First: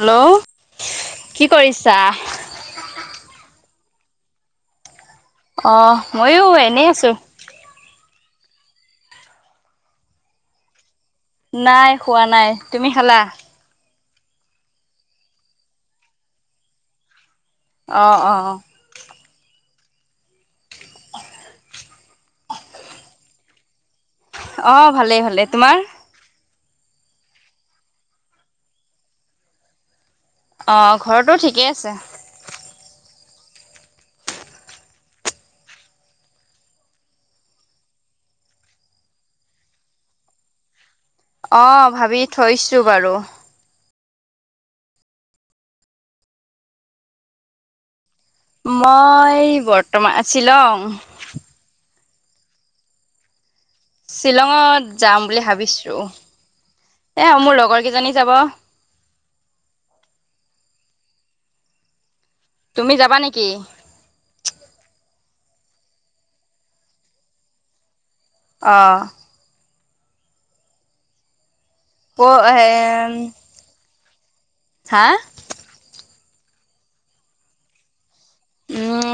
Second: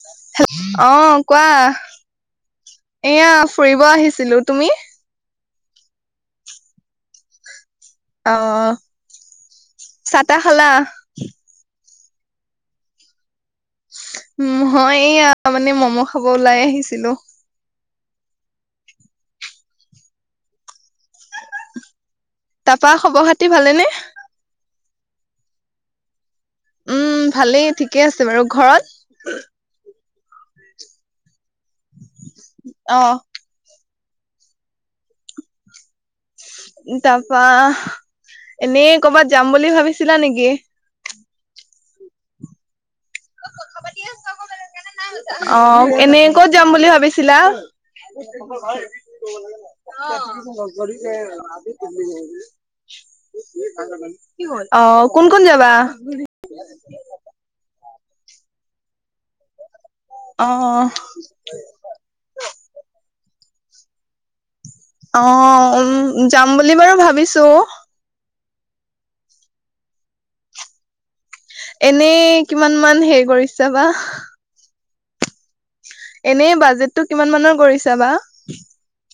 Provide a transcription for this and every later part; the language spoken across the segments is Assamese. হেল্ল' অ কোৱা কি কৰিছা? এয়া ফুৰিব আহিছিলো তুমি অ মইয়ো এনেই আছো অ চাহ তা খালা নাই খোৱা নাই তুমি খালা উ মই এইয়া মানে মম' খাব ওলাই আহিছিলো অ অ তাৰপা খবৰ খাতি ভালেনে অ ভালেই ভালে তোমাৰ উম ভালেই ঠিকে আছে বাৰু ঘৰত অ ঘৰতো ঠিকেই আছে অহ তাৰাপা এনেই কৰ'বাত যাম বুলি ভাবিছিলা নেকি অ ভাবি থৈছো বাৰু অ এনে ক'ত যাম বুলি ভাবিছিলা মই বৰ্তমান শ্বিলং [unintelligible] শ্বিলঙত অ যাম কোন বুলি কোন যাবা ভাবিছো। এ মোৰ লগৰ কিজনী যাব অ তুমি যাবা নেকি অ উ যাম বুলি বাৰু ভাবিছো অ ক এনেই এ কিমান মান হেৰি কৰিছা বা হা এনেই বাজেটো কিমান মানৰ কৰিছা বা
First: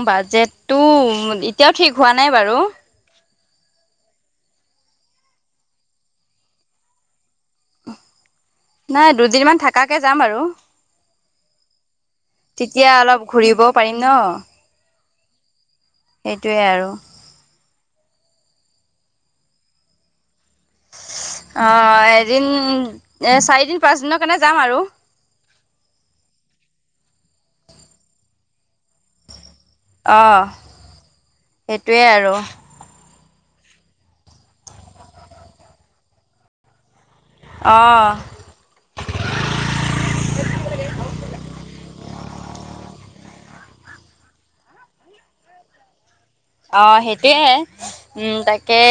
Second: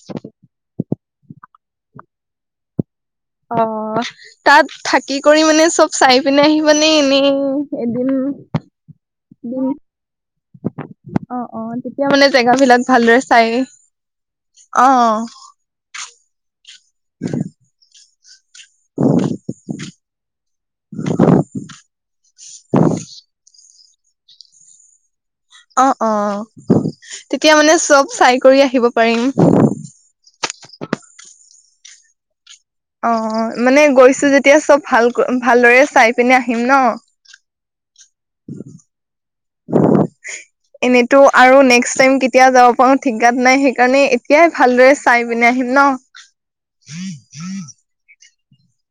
বাজেটো এতিয়াও ঠিক হোৱা নাই বাৰু অ তাত থাকি কৰি মানে চব চাই পিনে আহি মানে এনেই এদিন নাই দুদিন মান দিন থাকাকে যাম আৰু অ অ তেতিয়া মানে জেগা বিলাক তেতিয়া অলপ ভালদৰে চাই ঘূৰিবও পাৰিম ন অ সেইটোৱে আৰু। [unintelligible] অ' এদিন, এ চাৰিদিন পাঁচদিনৰ কাৰণে যাম আৰু। অ', অ' তেতিয়া মানে চব চাই কৰি আহিব পাৰিম। অ' সেইটোৱে আৰু। অ', অ' মানে গৈছো যেতিয়া, চব ভালকৈ ভালদৰে চাই পিনে আহিম ন'। অ'। এনেটো আৰু নেক্সট টাইম কেতিয়া যাব পাৰো ঠিকাত নাই, সেইকাৰণে এতিয়াই ভালদৰে চাই পিনে আহিম ন। অ' সেইটোয়ে উম তাকে।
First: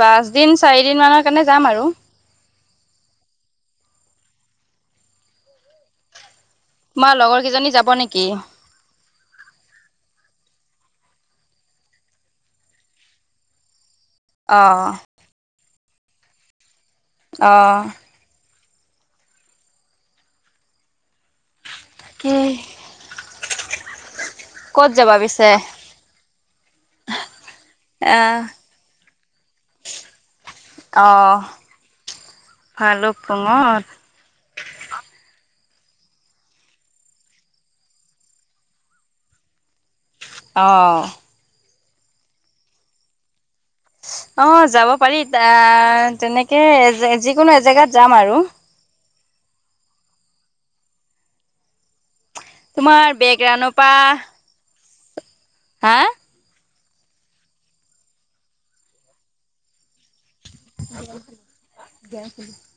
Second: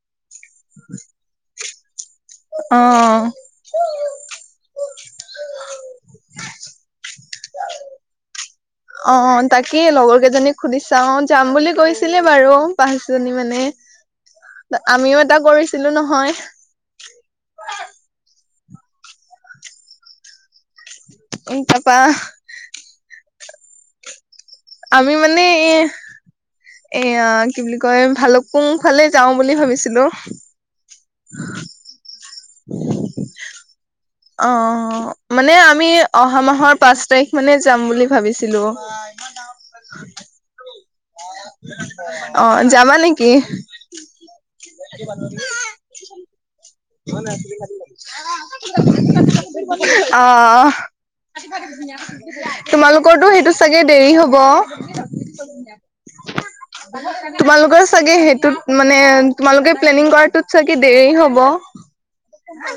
পাঁচ দিন, চাৰি দিন মানৰ কাৰণে যাম আৰু। অ', অ'। তোমাৰ লগৰ কেইজনী যাব নেকি? অ' তাকেই লগৰ কেইজনীক সুধি চাও যাম বুলি কৈছিলে বাৰু পাঁচজনী মানে। অ' আমিও এটা কৰিছিলো নহয়। অহ। উ পাপা। উম। আমি মানে এ এয়া কি বুলি কয় আহ ভালুকপুং ফালে যাওঁ বুলি ভাবিছিলো। অহ' ভালুকপুংত। অহ' মানে আমি অহা মাহৰ পাঁচ তাৰিখ মানে যাম বুলি ভাবিছিলো। [unintelligible] অহ। অহ' যাবা নেকি? অহ' যাব পাৰি, তাত যেনেকে এ যিকোনো এজেগাত যাম আৰু। অহ', অহ'। তোমাৰ তোমালোকৰটো সেইটো বেকগ্ৰাউণ্ডৰ চাগে পৰা দেৰি হ'ব। হা তোমালোকৰ চাগে সেইটোত মানে, তোমালোকে প্লেনিং কৰাটোত চাগে দেৰি হ'ব। [unintelligible]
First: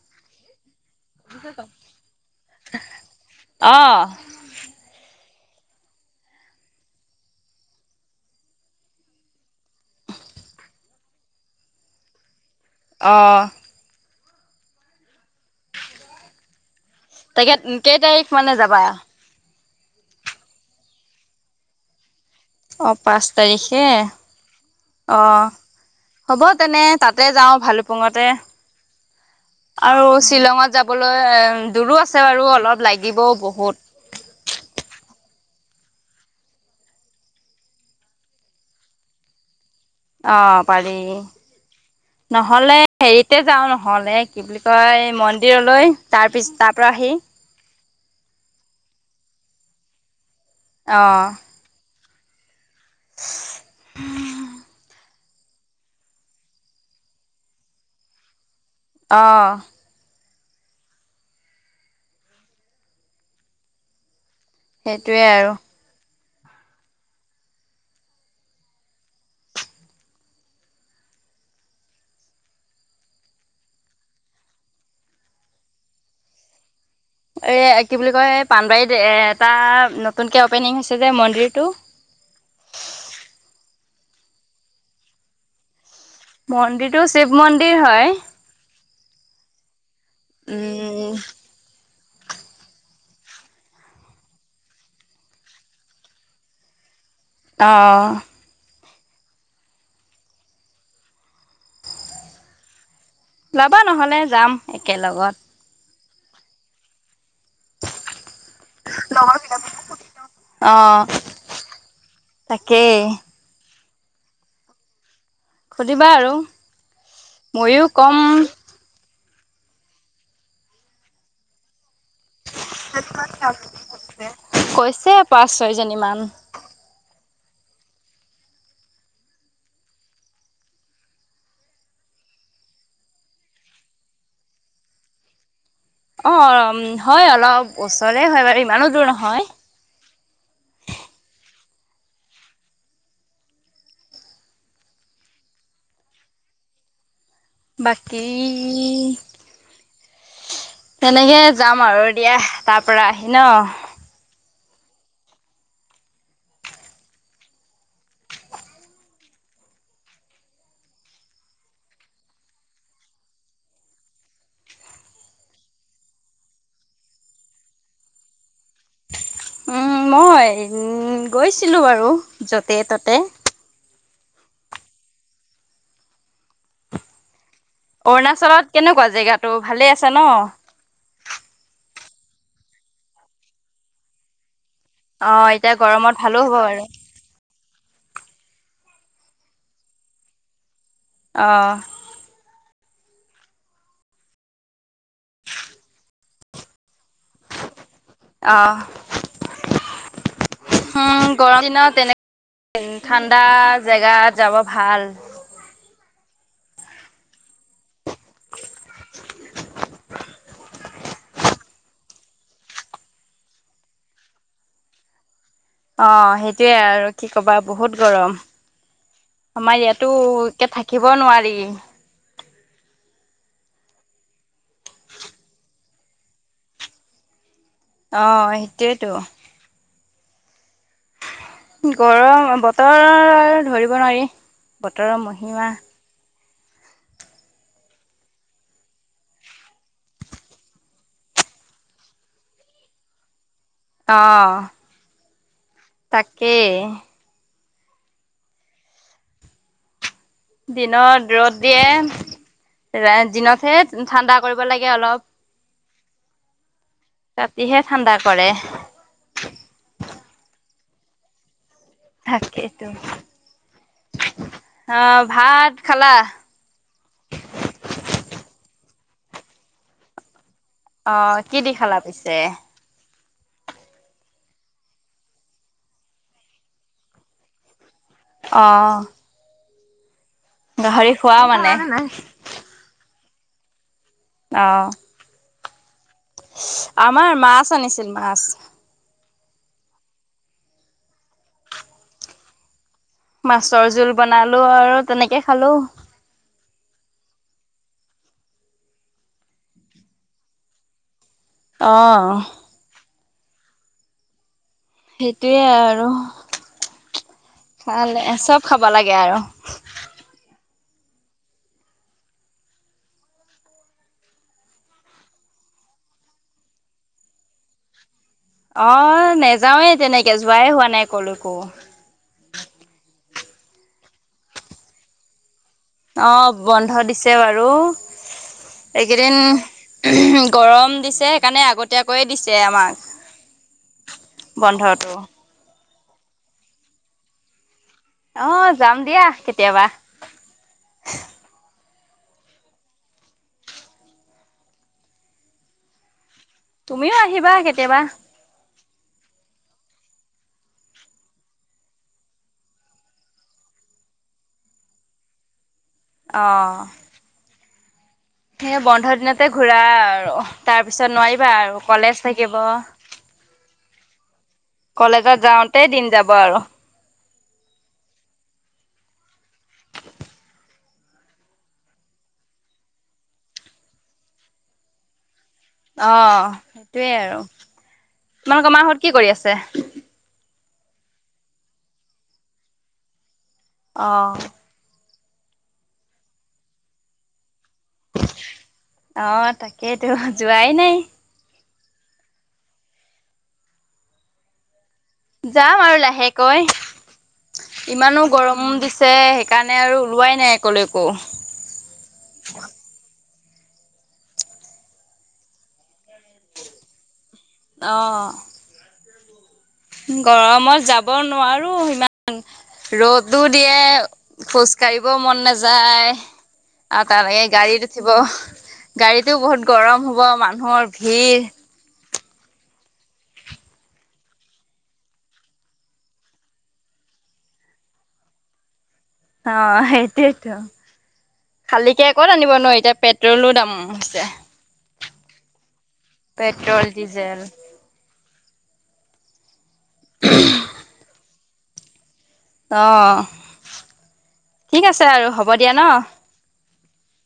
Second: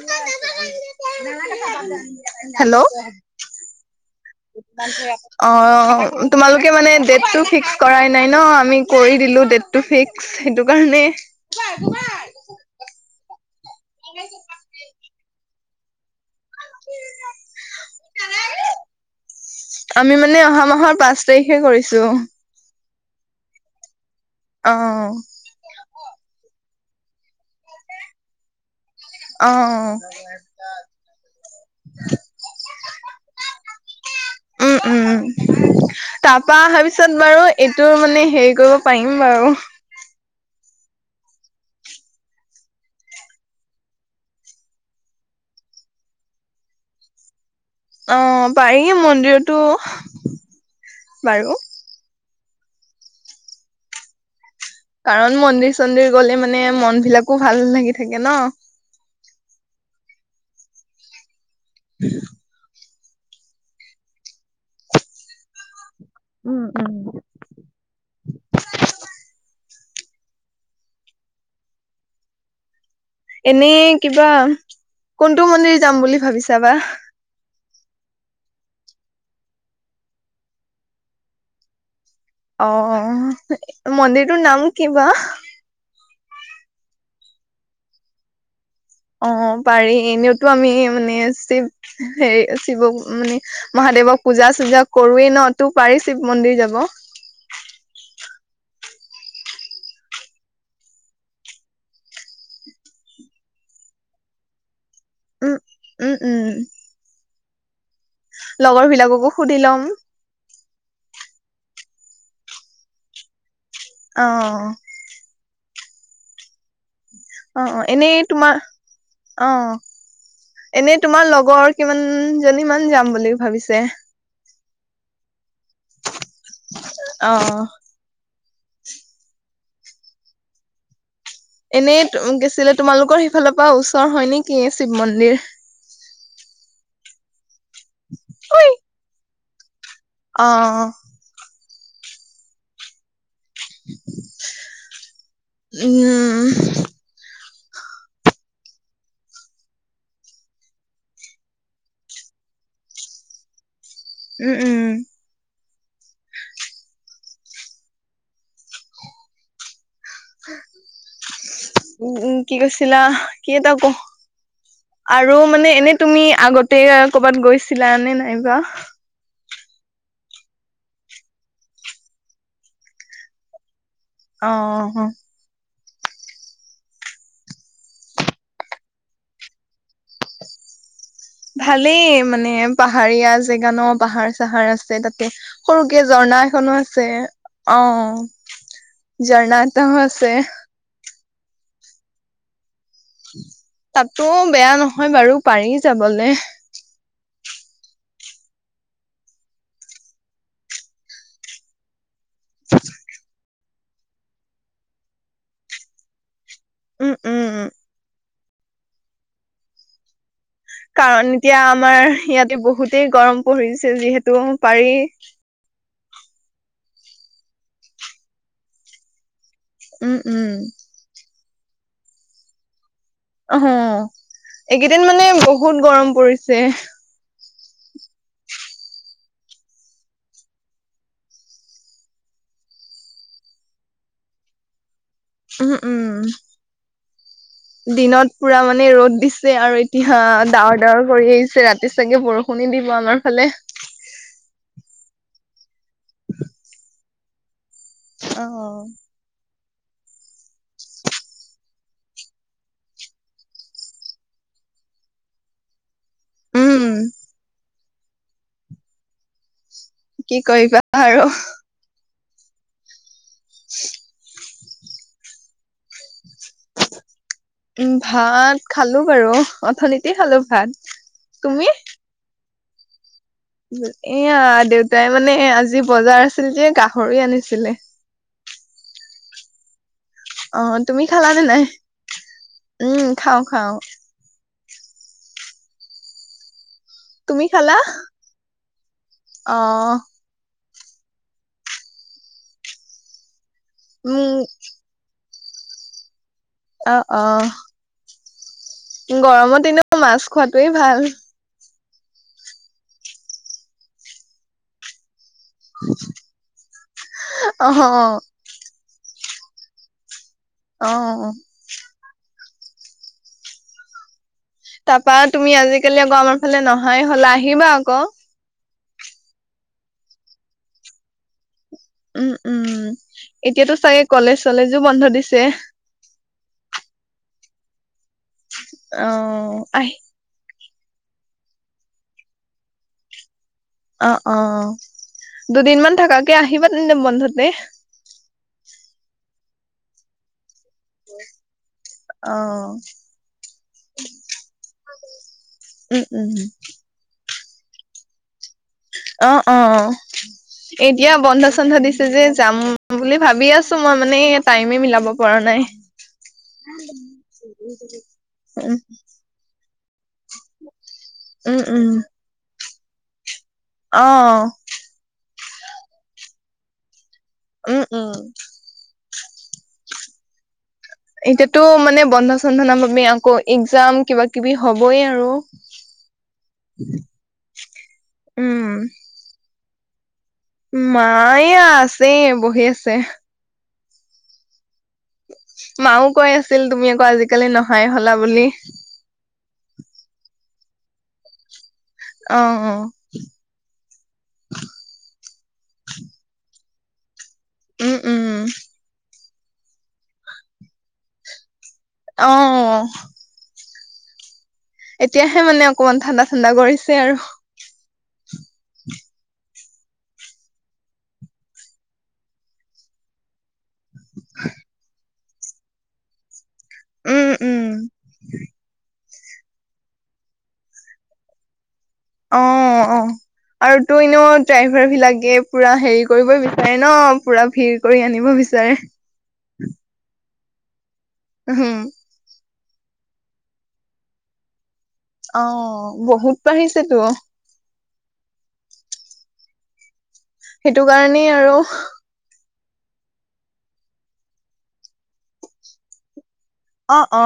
হেল্ল'! অহ'। অ' তোমালোকে মানে দেটটো ফিক্স কৰাই নাই ন', আমি কৰি দিলো দেটটো ফিক্স। সেইটো কাৰণে অহ'। [unintelligible] [unintelligible] তাকে কেই তাৰিখ মানে যাবা? আমি মানে অহা মাহৰ পাঁচ তাৰিখে কৰিছো। অহ' পাঁচ তাৰিখে অ অহ'। হ'ব তেনে তাতে যাওঁ ভালুকপুঙতে অ আৰু শ্বিলঙত যাব লৈ দূৰো আছে বাৰু অলপ লাগিবও বহুত। উম, উম, উম। তাৰ পৰা অহাৰ পিছত বাৰু এইটো মানে হেৰি কৰিব পাৰিম বাৰু। অঁ' পাৰি নহলে হেৰিতে যাও নহ'লে কি- বুলি কয় মন্দিৰলৈ তাৰপিছ তাৰপৰা আহি- অঁ' পাৰি মন্দিৰতো। অঁ' বাৰু উম' কাৰণ মন্দিৰ চন্দিৰ গলে মেনে মন বিলাকো ভাল লাগি থাকে ন। অঁ' [inaudible] সেইটোৱে আৰু। উম উম' এনেই কিবা কোনটো মন্দিৰ যাম বুলি ভাবিছাবা? এই কি বুলি কয় পানবাৰীত এটা নতুনকে অ'পেনিং হৈছে যে মন্দিৰটো। অঁ মন্দিৰটোৰ নাম কিবাও? মন্দিৰটো শিৱ মন্দিৰ হয়। অঁ' পাৰি এনেওতো আমি মানে উম শিৱ হেৰি শিৱক মানে- মহাদেৱক পূজা চূজা কৰোৱেই ন তোৰ পাৰি শিৱ মন্দিৰ যাব। অঁ' ওলবা নহলে যাম একেলগত। উম, উম উম'। লগৰবিলাককো সুধি ল'ম। অঁ তাকে। অঁ' সুধিবা আৰু। অঁ অঁ, ময়ো কম এনেই তোমাৰ- অঁ' এনেই তোমাৰ লগৰ কিমান- জনী মান যাম বুলি ভাবিছে? কৈছে পাঁচ ছয় জনী মান। অঁ অঁ। এনেই টো কি আছিলে, তোমালোকৰ সেইফালৰ পৰা ওচৰ হয় নেকি, শিৱ মন্দিৰ? অঁ' হয় অলপ ওচৰে হয় বাৰু ইমানো দূৰ নহয়। অঁ অঁ'। উম' বাকী- তেনেকে যাম আৰু দিয়া, তাৰ পৰা আহি ন। উম উম' উম উম' কি কৈছিলা, কি এটা ক- আৰু মানে এনেই তুমি আগতে কৰ'বাত গৈছিলা নে নাইবা? উম, মই উম গৈছিলো বাৰু যতে-ততে। অঁ অঁ অঁ'। অৰুণাচলত কেনেকুৱা জেগাটো ভালেই আছে ন'। ভালেই মানে পাহাৰীয়া জেগা ন, পাহাৰ-চাহাৰ আছে। আছে তাতে অ' এতিয়া সৰুকে গৰমত ভালো ঝৰ্ণা হ'ব এখনো বাৰু আছে। অঁ' ঝৰ্ণা এটাও আছে। অ' তাতো বেয়া নহয় বাৰু পাৰি যাবলে। অহ' উম গৰম দিনত তেনে- [inaudible] ঠাণ্ডা জেগাত যাব ভাল। উম উম উম কাৰণ এতিয়া আমাৰ, ইয়াতে বহুতেই গৰম পৰি়ছে, যিহেতু পাৰি। অ' সেইটোৱে আৰু কি ক'বা বহুত গৰম আমাৰ ইয়াতো উম উম একে থা। কিব নোৱাৰি। অহ, এইকেইদিন মানে বহুত গৰম পৰিছে। অ' সেইটোয়েটো। গৰম, বতৰৰ ধৰিব নোৱাৰি, বতৰৰ মহি। উহু, উম। [unintelligible] দিনত পুৰা মানে ৰ'দ দিছে আৰু এতিয়া ডাৱৰ, ডাৱৰ কৰি আহিছে, ৰাতি চাগে বৰ। ষুণে দিব আমাৰ ফালে। অহ'। তাকে। অ'। দিনত ৰ'দ দিয়ে, ৰায় দিনতহে ঠাণ্ডা কৰিব লাগে অলপ। উম। ৰাতিহে ঠাণ্ডা কৰে। কি কৰিবা, আৰু। থাকেটো। [unintelligible] অ' ভাত খালা। উম, ভাত খালো বাৰু অথনিতে খালো ভাত। অ' কি তুমি দি খালা পিছে। এয়া দেউতাই মানে আজি বজাৰ আছিল যে গাহৰি আনিছিলে। অ। অ তুমি গাহৰি খোৱা খালানে নাই মানে উম খাও খাও। অঁ। আমাৰ তুমি মাছ আনিছিল মাছ। অঁহ। মাছৰ জোল উম বনালো আৰু তেনেকে খালো। অ অ। গৰমৰ দিনত মাছ খোৱাটোৱেই ভাল। অ। সেইটোৱে আৰু অ খালে চব খাব লাগে আৰু। অ। তাপা তুমি আজিকালি আকৌ আমাৰ ফালে নহাই হলে আহিবা আকৌ। অ, নেযাওৱে তেনেকে যোৱাই হোৱা নাই, ক'লৈকো। উম, উম এতিয়াটো চাগে কলেজ-চলেজো বন্ধ দিছে। অ' বন্ধ দিছে বাৰু অ এইকেইদিন। আহ [inaudible] গৰম দিছে সেইকাৰণে আগতীয়াকৈয়ে দিছে আমাক। অ অ বন্ধটো দুদিনমান থকাকে আহিবা তেন্তে বন্ধতে। অ যাম দিয়া কেতিয়াবা। অ। উম উম। তুমিও আহিবা কেতিয়াবা। অ অ অ এতিয়া বন্ধ চন্ধ দিছে যে যাম বুলি ভাবি আছো মই মানে টাইমে মিলাব পৰা নাই [inaudible] [inaudible] সেই বন্ধ দিনতে ঘূৰা আৰু তাৰ পিছত নোৱাৰিবা উম আৰু উম কলেজ থাকিব অ কলেজত যাওঁতে দিন যাব আৰু উম উম এতিয়াতো মানে বন্ধ চন্ধ ন বাবে আমি আকৌ একজাম কিবা কিবি হবই আৰু অ সেইটোৱে আৰু উম। তোমালোকৰ মাঁহত কি কৰি আছে মা এইয়া আছে বহি আছে অ মাও কৈ আছিল তুমি আকৌ আজিকালি নহাই হলা বুলি অ তাকেইতো যোৱাই নাই অ অ যাম আৰু লাহেকৈ উম উম। ইমানো গৰম দিছে সেইকাৰণে আৰু ওলোৱাই নাই কলৈকো অহ এতিয়াহে মানে অকমান ঠাণ্ডা ঠাণ্ডা কৰিছে আৰু অ গৰমত যাব নোৱাৰো ইমান ৰ'দো দিয়ে খোজ কাঢ়িব মন নাযায় আৰু উম তাৰলৈকে উম গাড়ীত উঠিব গাড়ীটোও বহুত গৰম হ'ব মানুহৰ ভিৰ অ অ আৰু তোৰ এনেও ড্ৰাইভাৰ বিলাকে পুৰা হেৰি কৰিব বিচাৰে ন পুৰা ভিৰ কৰি আনিব বিচাৰে অ সেইটোয়েইতো উম খালীকে ক'ত আনিব নো এতিয়া পেট্ৰলো দাম হৈছে অ বহুত পেট্ৰল বাঢ়িছেতো ডিজেল সেইটো কাৰণেই আৰু অ ঠিক আছে আৰু হ'ব দিয়া ন অ অ।